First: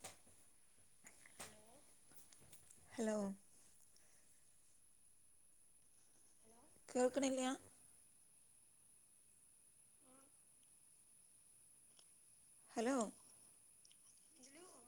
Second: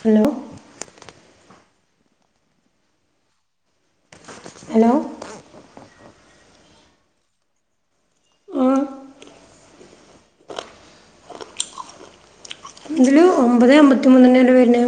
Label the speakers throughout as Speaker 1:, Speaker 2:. Speaker 1: Hello
Speaker 2: hello
Speaker 1: hello
Speaker 2: കേൾക്കണില്ല
Speaker 1: ആ
Speaker 2: hello
Speaker 1: ഇതില് ഒമ്പതെ അമ്പത്തിമൂന്നന്നെ വര്ണ്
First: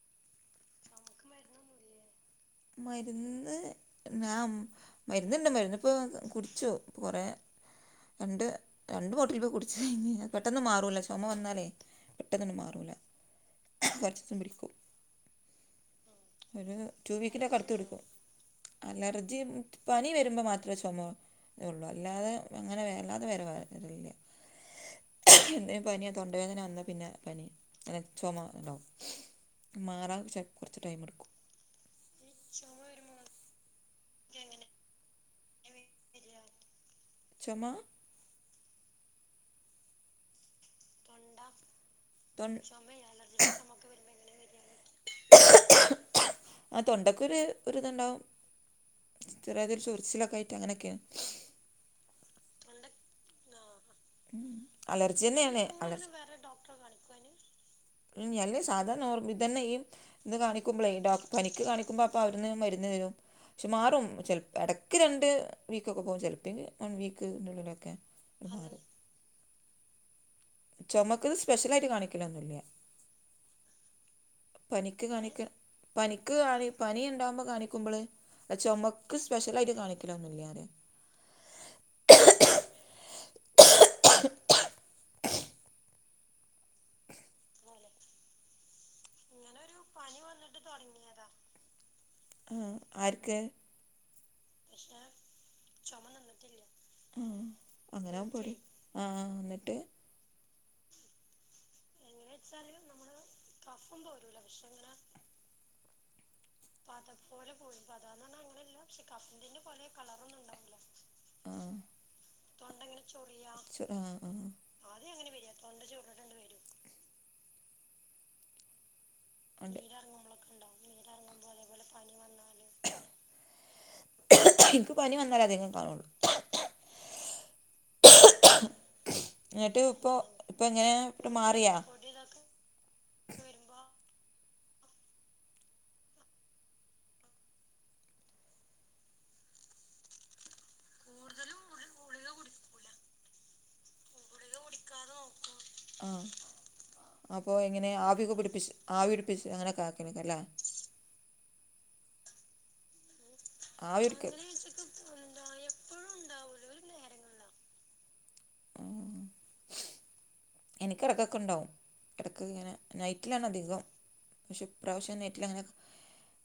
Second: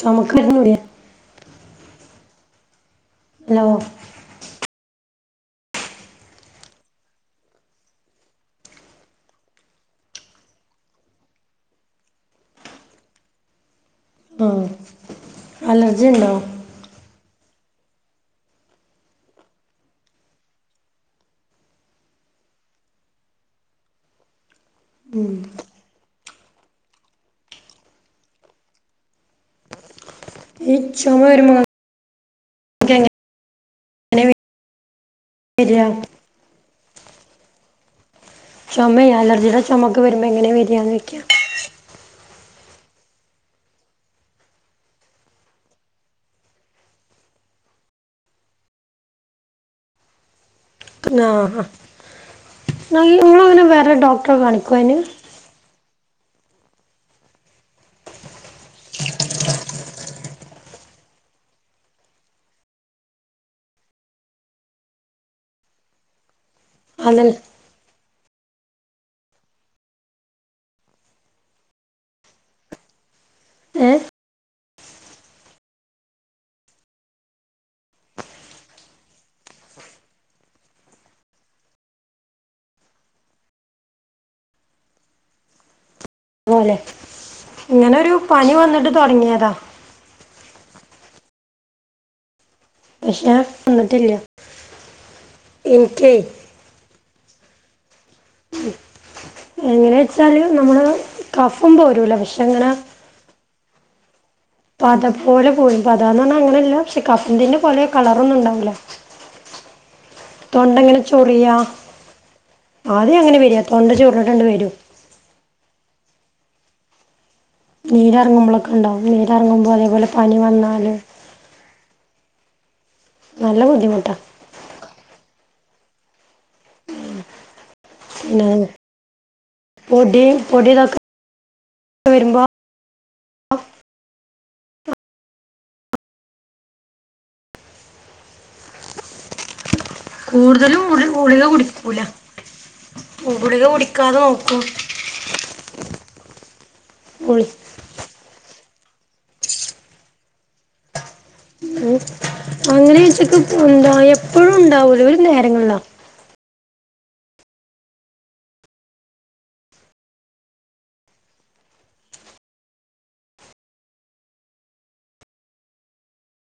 Speaker 1: ചൊമക്ക് മരുന്നിലൂടെ
Speaker 2: മരുന്ന്
Speaker 1: ഹലോ
Speaker 2: ഞാം മരുന്നുണ്ട് മരുന്നിപ്പോ കുടിച്ചു പ്പ കൊറെ രണ്ട് രണ്ട് ബോട്ടിലിപ്പ കുടിച്ച് കഴിഞ്ഞ് പെട്ടെന്ന് മാറൂല ചൊമ വന്നാലേ പെട്ടെനൊന്നും മാറൂല്ല
Speaker 1: ആഹ് അലർജി ഒണ്ടോ
Speaker 2: ഒരു റ്റൂ വീക്കിന്റെ ഒക്കെ അടുത്ത് എടുക്കും അലർജി പനി വരുമ്പോ മാത്രേ ചൊമ യൊള്ളൂ അല്ലാതെ അങ്ങനെ വല്ലാതെ വര വരല്ല്യ എന്തേം പനിയോ തൊണ്ടവേദന വന്ന പിന്നെ പനി അങ്ങനെ ചൊമ ഒണ്ടാവും മാറാൻ ശ
Speaker 1: ഈ ചൊമ വരുമ്പോ ക്കെങ്ങ
Speaker 2: ക്കെങ്ങനെ
Speaker 1: വര്യാ
Speaker 2: വര്യാ ചൊമ
Speaker 1: ചൊമ അലജിയുടെ ചൊമൊക്കെ വരുമ്പോ എങ്ങനെ വര്യാ ചോയിക്കാ
Speaker 2: ഡാ തൊണ്ട ചൊമ അലർജിടെ ചൊമൊക്കെ വരുമ്പ എങ്ങനെ ആഹ് തൊണ്ടക്കൊര് ഒരിതുണ്ടാവും ചെറിയാതി ഒരു ചൊറിച്ചിലൊക്കൊയിട്ട് അങ്ങനെ
Speaker 1: നാഹ ന്നാൽ നിങ്ങളങ്ങനെ വേറെ ഡോക്
Speaker 2: ഉം അലർജി തന്നെയാണ് എല്ലെ സാധാ നോർ ഇതന്നെ ഈ ഇന്ന് കാണിക്കുമ്പോളേ ഡോ പനിക്ക് കാണിക്കുമ്പോ അപ്പൊ അവട്ന്ന് മരുന്ന് തരും ക്ഷെ മാറും ചെൽ ഇടയ്ക്ക് രണ്ട് വീക്കൊക്കെ പോവും ചെലപ്പേങ്കി വൺ
Speaker 1: അതല്ല
Speaker 2: വീക്കിനുള്ളിലൊക്കെ മാറും ചൊമക്കത് സ്പെഷ്യലായിട്ട് കാണിക്കലൊന്നുല്ല്യാ
Speaker 1: ഏഹ്
Speaker 2: പനിക്ക് കാണിക്ക പനിക്ക് കാണി പനിണ്ടാവകുമ്പോ കാണിക്കുമ്പള് ചൊമക്ക് സ്പെഷ്യലായിട്ട് കാണിക്കലൊന്നുല്ല്യാ റയാ
Speaker 1: ന്നോലെ ഇങ്ങനൊരു പനി വന്നിട്ട് തൊടങ്ങിയതാ
Speaker 2: ഒരു പനി വന്നിട്ട് തൊടങ്ങിയതാ ആഹ്
Speaker 1: പക്ഷെ ന്ന്ട്ടില്ല ഇൻക്കേ
Speaker 2: ആഹ് അങ്ങനെകുമ്പോ പേടിയാ ആ ന്നട്ട്
Speaker 1: ന്ച്ചാൽ നമ്മള് കഫം പോരൂല പക്ഷെ
Speaker 2: ച്ചാല്
Speaker 1: അങ്ങനെ
Speaker 2: നമ്മള് കഫം പോരൂല പക്ഷേ
Speaker 1: പത പോലെ പോയി പതന്നർഞ്ഞാ അങ്ങന
Speaker 2: പത പോലെ പോയി പതന്നർഞ്ഞ പറഞ്ഞ അങ്ങനല്ല പക്ഷെ കഫത്തിന്റെ പോലെ കളറൊന്നുണ്ടാ
Speaker 1: തൊണ്ടങ്ങനെ ചൊറിയാ
Speaker 2: തൊണ്ട ഇങ്ങനെ
Speaker 1: ആദ്യം അങ്ങനെ
Speaker 2: ചൊറിയാ
Speaker 1: വരിക തൊണ്ട
Speaker 2: അ ആ
Speaker 1: ചൊറിഞ്ഞിട്ടാണ്ട് വരും
Speaker 2: ആദ്യ അങ്ങനെ വരാ തൊണ്ട ചൊറിഞ്ഞിട്ടാണ്ട് വരും
Speaker 1: നീരറങ്ങുമ്പോളൊക്കണ്ടാവും നീരറങ്ങുമ്പോ അതേപോലെ പനി വന്നാല്
Speaker 2: അതെപോലെ പനി വന്നാല് [inaudible]
Speaker 1: നല്ല ബുദ്ധിമുട്ടാ
Speaker 2: ഇന്ക് പനി വന്നാലേ അധികണ്ടാവൊള്ളൂ
Speaker 1: പിന്നെ
Speaker 2: എന്നിട്ട് ഇപ്പോൾ
Speaker 1: പൊടിം
Speaker 2: ഇപ്പോൾ എങ്ങനെ ഇപ്പം മാറിയാ പൊടി
Speaker 1: പൊടിതൊക്കെ
Speaker 2: ഇതൊക്കെ
Speaker 1: വരുമ്പോ കൂടുതലും ഗുളി ഗുളിക കുടിക്കൂല ഗുളിക കുടിക്കാതെ നോക്കും
Speaker 2: ആഹ്
Speaker 1: ഗുളി
Speaker 2: അപ്പോ എങ്ങനെ ആവിക്കെ പിടിപ്പിച്ച് ആവി പിടിപ്പിച്ച് അങ്ങനെക്കെ ആക്കലെക്കാരുല്ലേ
Speaker 1: ഉം അങ്ങനെ വച്ച്ക്ക് പ്പൊഎന്താ
Speaker 2: ആവി പിടിക്കൽ
Speaker 1: എപ്പഴും ഇണ്ടാവൂല ഒരു നേരങ്ങൾല
Speaker 2: എനിക്കെടക്കൊക്കെ ഇണ്ടാവും എടക്ക് ഇങ്ങനെ നൈറ്റിലാണ് അധികം പക്ഷെ ഇപ്രാശ്യ നെറ്റിലങ്ങനെ ക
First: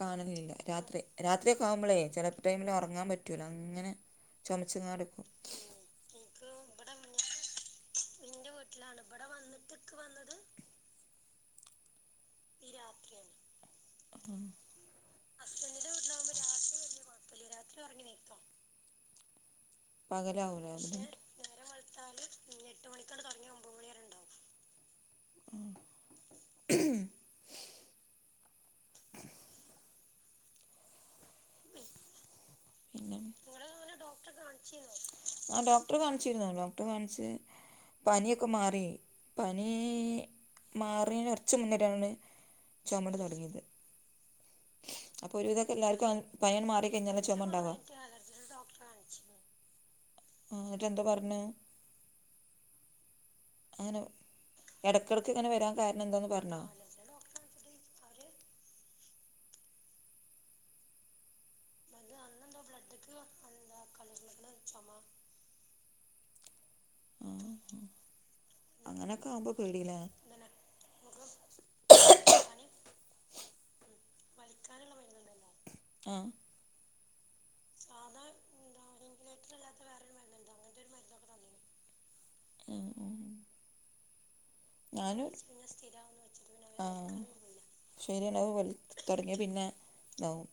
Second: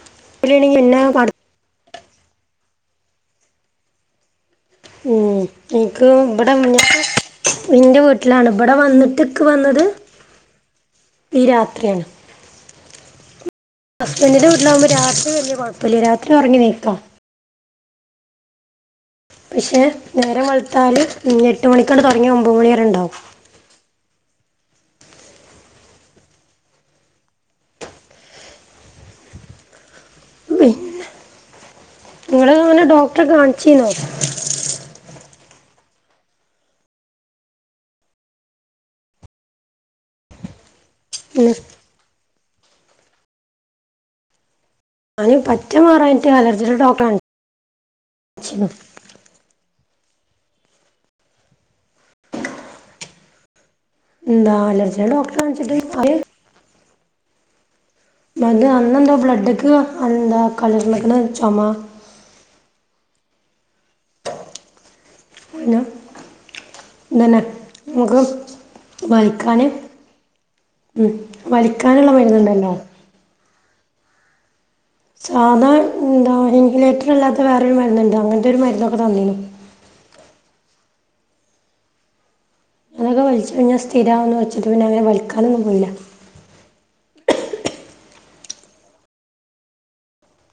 Speaker 2: കാണലില്ല
Speaker 1: ണെങ്കി
Speaker 2: രാത്രി
Speaker 1: പിന്നെ
Speaker 2: രാത്രിയക്കാവുമ്പളെ ചില ടൈമില് ഒറങ്ങാ പറ്റുല അങ്ങനെ ചുമച്ച്ങ്ങാണ്ട്
Speaker 1: ക്ക് ഇബടെ ന്റെ ന്റെ വീട്ടിലാണ് ഇബടെ വന്ന്ട്ട് ക്ക് വന്നത് ഈ രാത്രിയാണ് ഹസ്ബൻഡിന്റെ വീട്ടിലാവുമ്പോ രാത്രി വല്യ കൊഴപ്പല്ല രാത്രി ഉറങ്ങി നീക്കാം
Speaker 2: രാത്രി ഉറങ്ങി നീക്കാം
Speaker 1: പക്ഷെ
Speaker 2: പകലാവുല്ലേശ്നം നേരം വെൾത്താല്
Speaker 1: തുടങ്ങി ഒമ്പത് മണി വരെ
Speaker 2: എട്ട്മണിക്കാണ്ട്
Speaker 1: ഉണ്ടാവും
Speaker 2: തുടങ്ങി ഒമ്പത് മണിവരെണ്ടാവും ഉം
Speaker 1: പിന്നെ നിങ്ങള് ങ്ങനെ
Speaker 2: പിന്നെ
Speaker 1: ഡോക്ടറെ കാണിചീന്നോ
Speaker 2: ആ ഡോക്ടറെ കാണിച്ചിരുന്നു ഡോക്ടറെ കാൺച്ച് പനിയൊക്കെ മാറി പനി മാർ റി
Speaker 1: ഇന്ന്
Speaker 2: കൊറച്ച് മുന്നേട്ടാണ് ചൊമങ്ങട്ട് തൊടങ്ങിയത്
Speaker 1: ഞാന് പറ്റെ
Speaker 2: എല്ലാവർക്കും
Speaker 1: മാറാഞ്ഞിട്ട്
Speaker 2: പനി
Speaker 1: അലർജ്ജിന്റെ
Speaker 2: മാറി
Speaker 1: ഡോക്ടറെ
Speaker 2: കഴിഞ്ഞാൽ ചുമ ഉണ്ടാവുക
Speaker 1: കാൺചിർന്നു
Speaker 2: ആഹ് ന്ന്ട്ട്ന്താ പറഞ്ഞ് അങ്ങനെ
Speaker 1: എന്താ അലർജിയുടെ ഡോക്ടറെ
Speaker 2: എടക്കടക്ക്ങ്ങനെ വരാൻ
Speaker 1: കാണിച്ചിട്ട്
Speaker 2: കാരണം
Speaker 1: അവര്
Speaker 2: എന്താന്ന് പറഞ്ഞൊ
Speaker 1: ന്നട്ട് അന്നെന്താ ബ്ലഡ്ക്ക് അന്താ കലർന്ന്ക്ക്ണ് ചൊമ
Speaker 2: ന്നട്ട് അന്നെന്താ ബ്ലഡ്ക്ക് അന്താ കലർന്ന്ക്ക്ണ് ചൊമ
Speaker 1: പിന്നെ
Speaker 2: ആ
Speaker 1: ഇതെന്നെ ഇൻക്ക്
Speaker 2: അങ്ങനൊക്കെ ആവുമ്പോ
Speaker 1: വലിക്കാന്
Speaker 2: പേടില്ലേ
Speaker 1: ഉം വലിക്കാന്ള്ള മരുന്ന്ണ്ടല്ലോ
Speaker 2: വലിക്കാന്ള്ള മര്
Speaker 1: സാധാ എന്താ ഇൻഹുലേറ്റർ അല്ലാത്ത വേറൊരു മരുന്ന്ണ്ട് അങ്ങൻത്തൊരു മരുന്നൊക്കെ തന്നീനു
Speaker 2: ഉം ഉം
Speaker 1: അതൊക്കെ വൽച്ചയ്ഞ്ഞാ സ്ഥിരാവൊന്ന് വച്ചിട്ട് പിന്നെ അങ്ങനെ വലിക്കാനൊന്നും പോയില്ല
Speaker 2: ആഹ് ശരിയെന്നെ അത് വലി തൊടങ്ങിയ പിന്നെ ഇതാവും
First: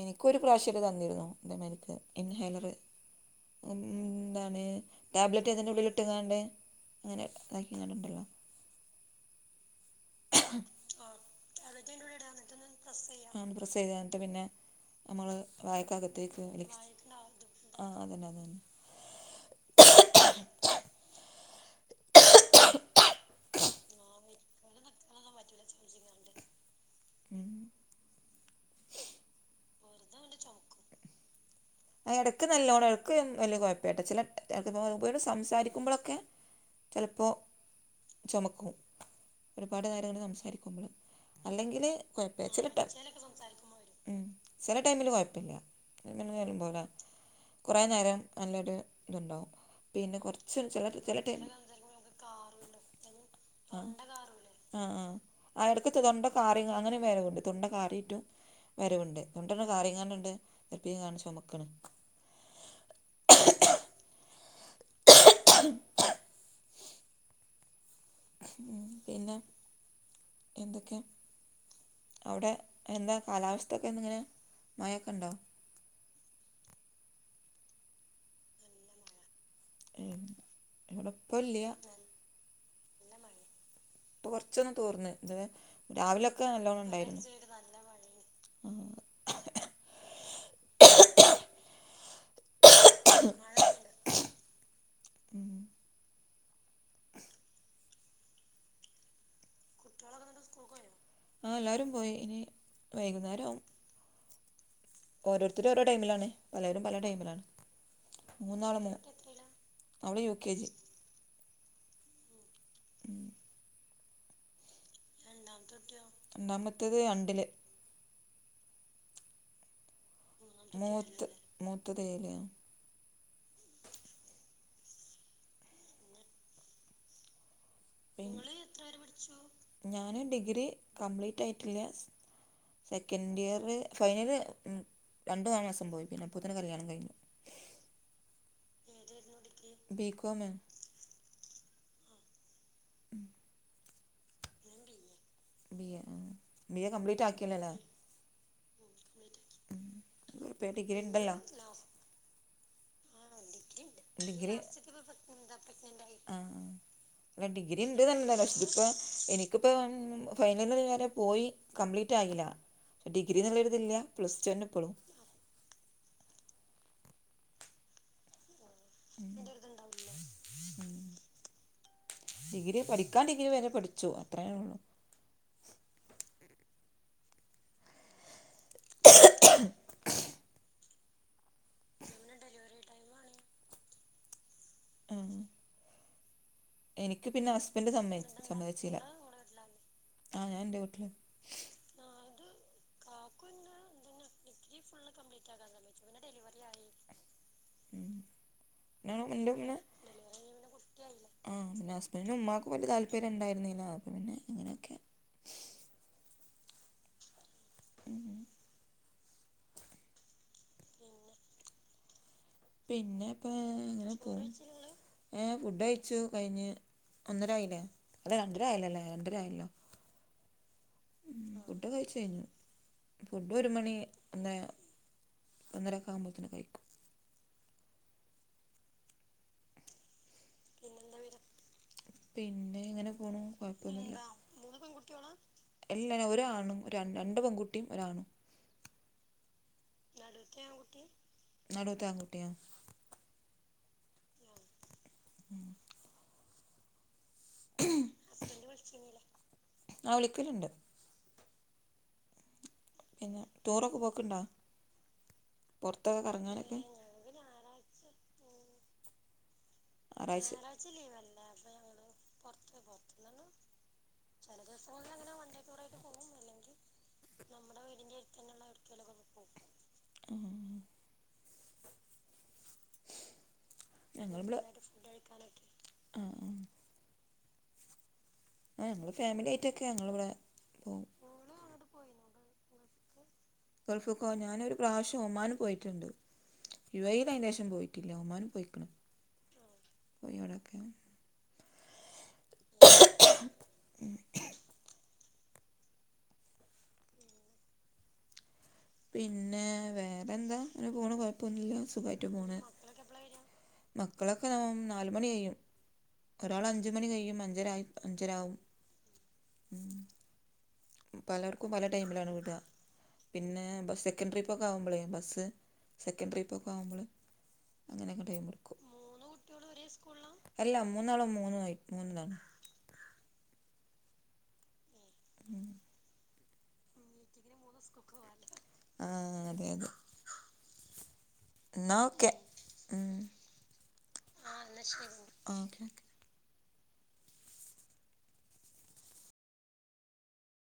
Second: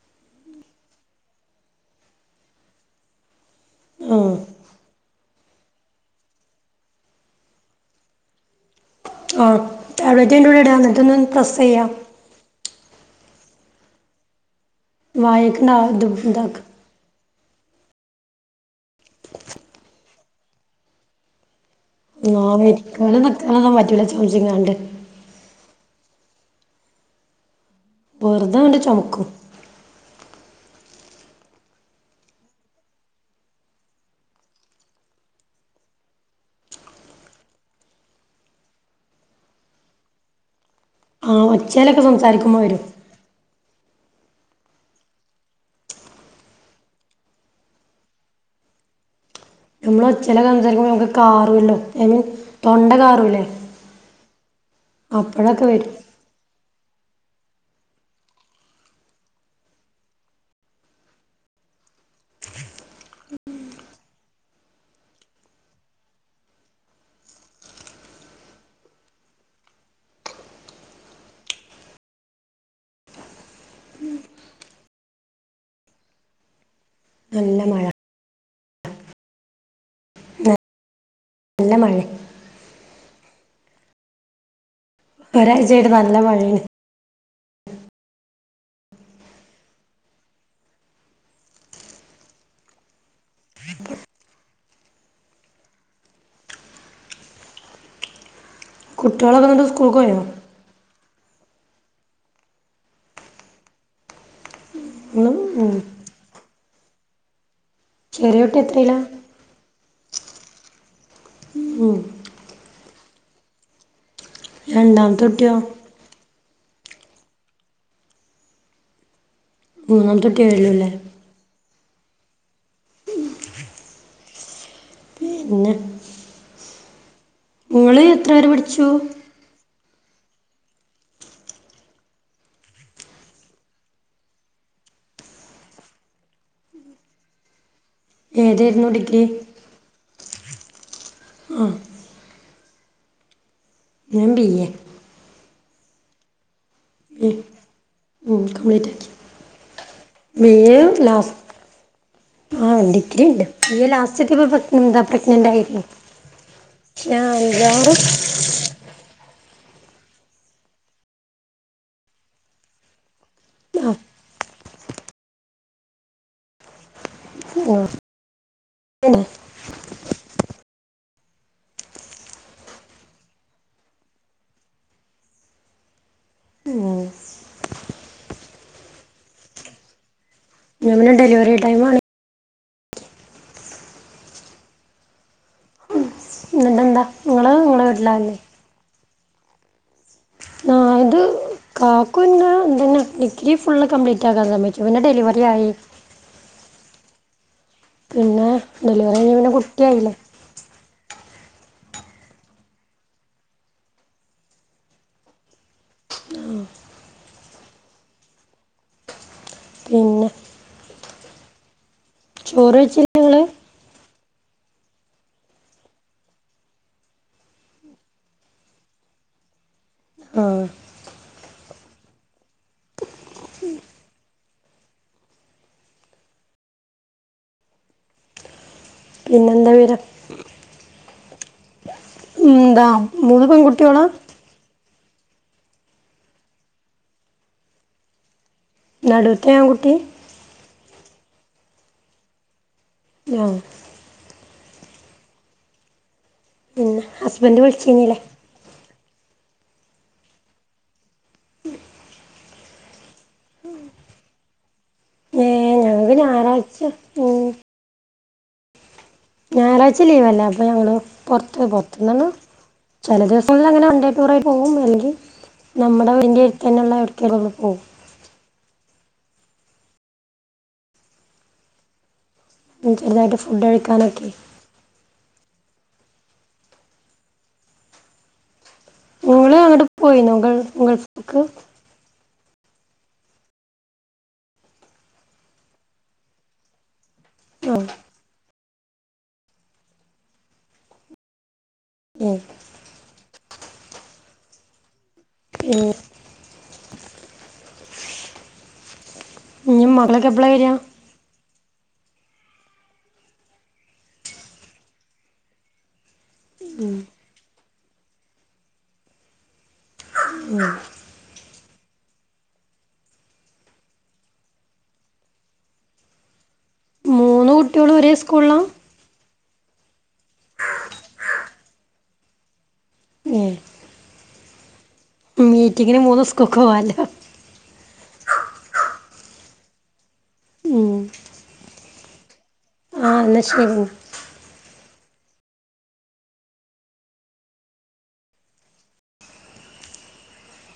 Speaker 2: എനിക്കൊരു പ്രാവശ്യൊക്കെ തന്നിരുന്നു ഇതേമാതീര്ത്തേ ഇൻഹീലറ്
Speaker 1: ആഹ്
Speaker 2: എന്താണ് ടാബ്ലറ്റ് അതിൻ്റെ ഉള്ളില്ട്ട്കാണ്ട് അങ്ങനെ താ അങ്ങനെണ്ടല്ലോ
Speaker 1: ആഹ് ടാബ്ലറ്റ് അയ്റ്റുള്ള്ല്ടാ ഇന്ന്ട്ടൊന്ന് പ്രസ്സെയ്യാ
Speaker 2: ആഹ് പ്രസ്സെയ്താട്ട് പിന്നെ നമ്മള് വായക്ക്
Speaker 1: ഇത്
Speaker 2: അകത്തേക്ക്
Speaker 1: ഇതാക്ക
Speaker 2: ലക് ആഹ് അതെന്നെ അതെന്നെ.
Speaker 1: നാവിരിക്കണനിക്കണതു പറ്റൂല ചോയ്ച്ങ്ങാണ്ട്
Speaker 2: ഉം
Speaker 1: വെറ്തെങ്ങട്ട് ചൊമക്കും.
Speaker 2: ആഹ് എടക്ക് നല്ലോണം എടക്ക് വെല്ല്യ കൊയപ്പാട്ട് ചില [unintelligible] സംസാരിക്കുമ്പളൊക്കെ ചെലപ്പോ ചൊമക്കും ഒരുപാട് നേരങ്ങട്ട് സംസാരിക്കുമ്പള്
Speaker 1: ആഹ്
Speaker 2: അല്ലെങ്കില്
Speaker 1: ഒച്ചേലൊക്കെ
Speaker 2: കൊയപ്പ
Speaker 1: സംസാരിക്കുമ്പോ
Speaker 2: ഇച്ചിരി
Speaker 1: വരും
Speaker 2: ഒച്ചേലൊക്കെ സംസാരിക്കുമ്പൊ വരും ചെല ടൈമിൽ കൊയപ്പല്ല അത് ഇങ്ങള് പറിമ്പോലെ കൊറേ നേരം നല്ലൊര് ത്ണ്ടാവും.
Speaker 1: ഞമ്മള് ഒച്ചേലൊക്കെ സംസംസാരിക്കുമ്പോ നമ്മക്ക് കാറൊല്ലോ ഐ മീൻ തൊണ്ട കാറുല്ലേ?
Speaker 2: ആഹ് തൊണ്ടകാറൂലേ ആഹ് ആഹ് ആ എടക്ക്
Speaker 1: വരും
Speaker 2: തൊണ്ട കാറി അങ്ങനെ വരവ്ണ്ട് തൊണ്ട കാറിറ്റും വെരവ്ണ്ട് തൊണ്ടൊക്കെ കാറികാണ്ട് ണ്ട് എപ്പേം ആണ്ട് ചൊമക്ക്ണ്. [unintelligible] ഉം പിന്നെ എന്തൊക്കെ? അവ്ടെ എന്താ കാലാവസ്ഥൊക്കെ ന്ന്ങ്ങനെ മഴൊക്കെ ണ്ടോ
Speaker 1: നല്ല മഴ.
Speaker 2: ഏഹ് ഇവടെപ്പല്ല്യ
Speaker 1: നല്ല മഴെ
Speaker 2: ഇപ്പൊ കൊറച്ചൊന്ന് തോർന്ന് ഇതെരേ
Speaker 1: ഒരാഴ്ചയായിട്ട് നല്ല
Speaker 2: രാവിലൊക്കെ
Speaker 1: മഴയാണ്
Speaker 2: നല്ലോണം ഇണ്ടായ്രുന്നു. മഴണ്ട് ഉം
Speaker 1: കുട്ട്യോളൊക്കെന്ന്ട്ട് സ്കൂൾക്കോയോ?
Speaker 2: ആഹ് എല്ലാരും പോയി ഇനി വൈകുന്നേരേവും
Speaker 1: ഒന്നും
Speaker 2: ഓരോരുത്തരും
Speaker 1: ഉം.
Speaker 2: ഓരോ ടൈമിലാണ് പലരും പല ടൈമിലാണ്
Speaker 1: ചെറിയ കുട്ടി
Speaker 2: മൂന്നാളും മൂ
Speaker 1: എത്രയിലാ
Speaker 2: അവള് യു കെ ജി.
Speaker 1: ഉം
Speaker 2: [inaudible]
Speaker 1: രാണ്ടാം
Speaker 2: രണ്ടാമത്തേത് രണ്ടില്.
Speaker 1: മൂന്നാംതുട്ടി
Speaker 2: മൂത്ത് മൂത്തത് ഏയില
Speaker 1: പിന്നെ? ഇങ്ങള് എത്ര വരെ പഠിച്ചു?
Speaker 2: [inaudible] ഞൻ ഡിഗ്രി കംപ്ലീറ്റ് ആയിട്ടില്ല സെക്കൻഡ് ഇയർ ഫൈനല് രണ്ടു മാ മാസം പോയ്‌ പിന്നെ അപ്പോതിനെ കല്യാണം കയ്ഞ്ഞു.
Speaker 1: ഏതായ്രുന്നു ഡിഗ്രി?
Speaker 2: ബി കോമ്
Speaker 1: ആഹ്
Speaker 2: [inaudible]
Speaker 1: ഞാൻ B A.
Speaker 2: B A B A complete ആക്കിലെ ലെ?
Speaker 1: മ് കംപ്ലീറ്റ് ആക്കി ബി
Speaker 2: ഇപ്പ
Speaker 1: എ
Speaker 2: ഡിഗ്രി ഉണ്ടല്ലോ
Speaker 1: ലാസ്റ്റ് ആ ണ്ടി
Speaker 2: ഡിഗ്രി
Speaker 1: പ്രഗ്നൻ്റ് ആയിരുന്നു
Speaker 2: അഹ്
Speaker 1: പക്ഷേ
Speaker 2: ഡിഗ്രി
Speaker 1: അഞ്ചാറ്
Speaker 2: [unintelligible] ഇപ്പ ഇ നി ക്ക് പ്പം ഫൈനല് വരെ പോയി കംപ്ലീറ്റ് ആയില. ഡിഗ്രി ന്ന്ള്ളൊര് ഇത്
Speaker 1: ആ
Speaker 2: ല്ല്യ പ്ലസ് ടു ന്നെ ഇപ്പളും.
Speaker 1: ഓ
Speaker 2: എന്റെര്ത് ണ്ടാവല്ലേ? മ് ഡിഗ്രി പഠിക്കാൻ ഡിഗ്രി വരെ പഠിച്ചു അത്രേനൊ ള്ളൂ
Speaker 1: ഉം. ഇത് ഡെലിവറി ടൈം ആണ്
Speaker 2: ആഹ്
Speaker 1: എന്നിട്ട് എന്താ
Speaker 2: എനിക്ക്
Speaker 1: നിങ്ങൾ
Speaker 2: പിന്നെ
Speaker 1: നിങ്ങളെ
Speaker 2: ഹസ്ബൻഡ് സമ്മെച്
Speaker 1: വീട്ടിലാവില്ലേ
Speaker 2: സമ്മതിച്ചില്ല ആഹ് ഞാൻ എന്റ വീട്ട്ല്
Speaker 1: കാക്കു ഇന്നേ ഇത് ന് ഡിഗ്രി ഫുള്ള് കംപ്ലീറ്റ് ആക്കാം സമ്മേച്ച് പിന്നെ ഡെലിവറി ആയി
Speaker 2: ഡെലിവറി ആയി
Speaker 1: പിന്നാ ഡെലിവറി കയിഞ്ഞാ പിന്ന കുട്ടി ആയില്ലേ
Speaker 2: ഉം പിന്നെ ഹസ്ബൻഡിന്റ ഉമ്മാക്കു വല്യ താല്പര്യം ഇണ്ടായ്ര്ന്നീല്ല പിന്നെ ഇങ്ങനെയൊക്കെ ഉ ഉം
Speaker 1: പിന്നെ ചോറ് വെച്ചില്ലേ നിങ്ങള്
Speaker 2: പിന്നെപ്പ ഇങ്ങനെ പോന്ന് ഏഹ് ഫുഡ് കയ്ച്ചു കയിഞ്ഞ് ഒന്നര ആയില്ലേ അല്ല രണ്ടര ആയല്ലോ അല്ലേ രണ്ടര ആയല്ലോ
Speaker 1: ആഹ്
Speaker 2: ഉം ഫുഡ് കയ്ച്ച് കയിഞ്ഞു ഫുഡ് ഒരു മണി ഒന്നെ രക്ക ആകുമ്പത്തെന് കയിക്കും
Speaker 1: പിന്നെന്താ വേറെ
Speaker 2: പിന്നെ
Speaker 1: എന്താ
Speaker 2: ഇങ്ങനെ പോണ്
Speaker 1: മൂന്ന് പെൺകുട്ടിയോളാ
Speaker 2: കൊയപ്പൊന്നുല്ല മൂന്ന് പെൺകുട്ടികള അല്ല ഒരാണും രണ്ട രണ്ട് പെങ്കുട്ടിയും ഒരാണും
Speaker 1: നടുത്തെ ആങ്കുട്ടി
Speaker 2: നടുത്തെ ആൺകുട്ടി നടൂത്തെ ആങ്കുട്ടിയാ
Speaker 1: ആഹ്
Speaker 2: ഉം
Speaker 1: പിന്ന ഹസ്ബന്റ് വിളിച്ചീന്നില്ലേ
Speaker 2: ആഹ് വിളിക്കല്ണ്ട് പിന്ന ടൂറൊക്ക പോക്ക്ണ്ടാ
Speaker 1: ടൂർ ഞാറാഴ്ച്ച പോവും
Speaker 2: ഞായറാഴ്ച
Speaker 1: ഞാറാ ച്ച് ലീവല്ല അപ്പ
Speaker 2: ഞായറാഴ്ച
Speaker 1: ഞങ്ങള് പൊറത്ത് പൊറത്ത്ന്നാണ് ചെല ദെവസങ്ങൾലങ്ങനെ വണ്ടേ ടൂറായി പോകും അല്ലെങ്കി നമ്മട വണ്ടയെട്ത്തെന്നെ ഉള്ള എവിടക്കെലൊക്ക പോവും
Speaker 2: ആഹ്
Speaker 1: ഉം ചെറ്താട്ട് ഫുഡ് കയിക്കാനൊക്കെ
Speaker 2: വ്ട ആഹ് ആഹ് ആഹ് ഞങ്ങള് ഫാമിലി ആയിട്ടെക്കെ ഞങ്ങള്വ്ടെ പോവും
Speaker 1: ക്
Speaker 2: ഗൾഫ്‌ക്കോ ഞാനൊരു പ്രാവശം ഒമാന് പോയ്ട്ടൊണ്ട് യു എയിൽ അയ്നെശം
Speaker 1: ആ
Speaker 2: പോയ്ട്ടി എ ഒമാനി പോയ്ക്ക്ണ് പോയ് അവ്ടെക്കെ
Speaker 1: ഉം
Speaker 2: ഉ
Speaker 1: ഉം
Speaker 2: പിന്നെ വേറെന്താ
Speaker 1: വരിക
Speaker 2: ഇങ്ങന പോണു കൊയ പൊന്നൂല്ലാതെ സുഖായിട്ട് പോണ് മക്കളക്കെ നാ നാല് മണി കയിയും ഒരാള് അഞ്ച് മണി കയിയും അഞ്ചര ആയ് അഞ്ചരാവും ഉം
Speaker 1: ഉം
Speaker 2: പലർക്കും പല ടൈമിലാണ് വിട്ക പിന്നെ ബ സെക്കൻഡ് ട്രിപ്പൊക്ക ആകുമ്പളെ ബസ്സ് സെക്കൻഡ് ട്രിപ്പ്ക്ക ആവ്മ്പളും
Speaker 1: മൂന്ന് കുട്ടികളും ഒരേ
Speaker 2: അങ്ങനെക്കെ ടൈം
Speaker 1: സ്കൂളിലാണ്
Speaker 2: എട്ക്കും അല്ല മൂന്നാളും മൂന്ന് വയ് മൂന്ന്ല
Speaker 1: ഉം മീറ്റിങ്ങിന് മൂന്ന് സ്കൂക്ക് പോവാല്ലോ
Speaker 2: ആഹ് അതെ അതെ
Speaker 1: ഉം
Speaker 2: ന്നാ ക്കെ
Speaker 1: ആഹ് ന്നാ ശരി
Speaker 2: ആഹ് ന്നാ ശെരി. ആഹ് ഓക്കേ ഓക്കേ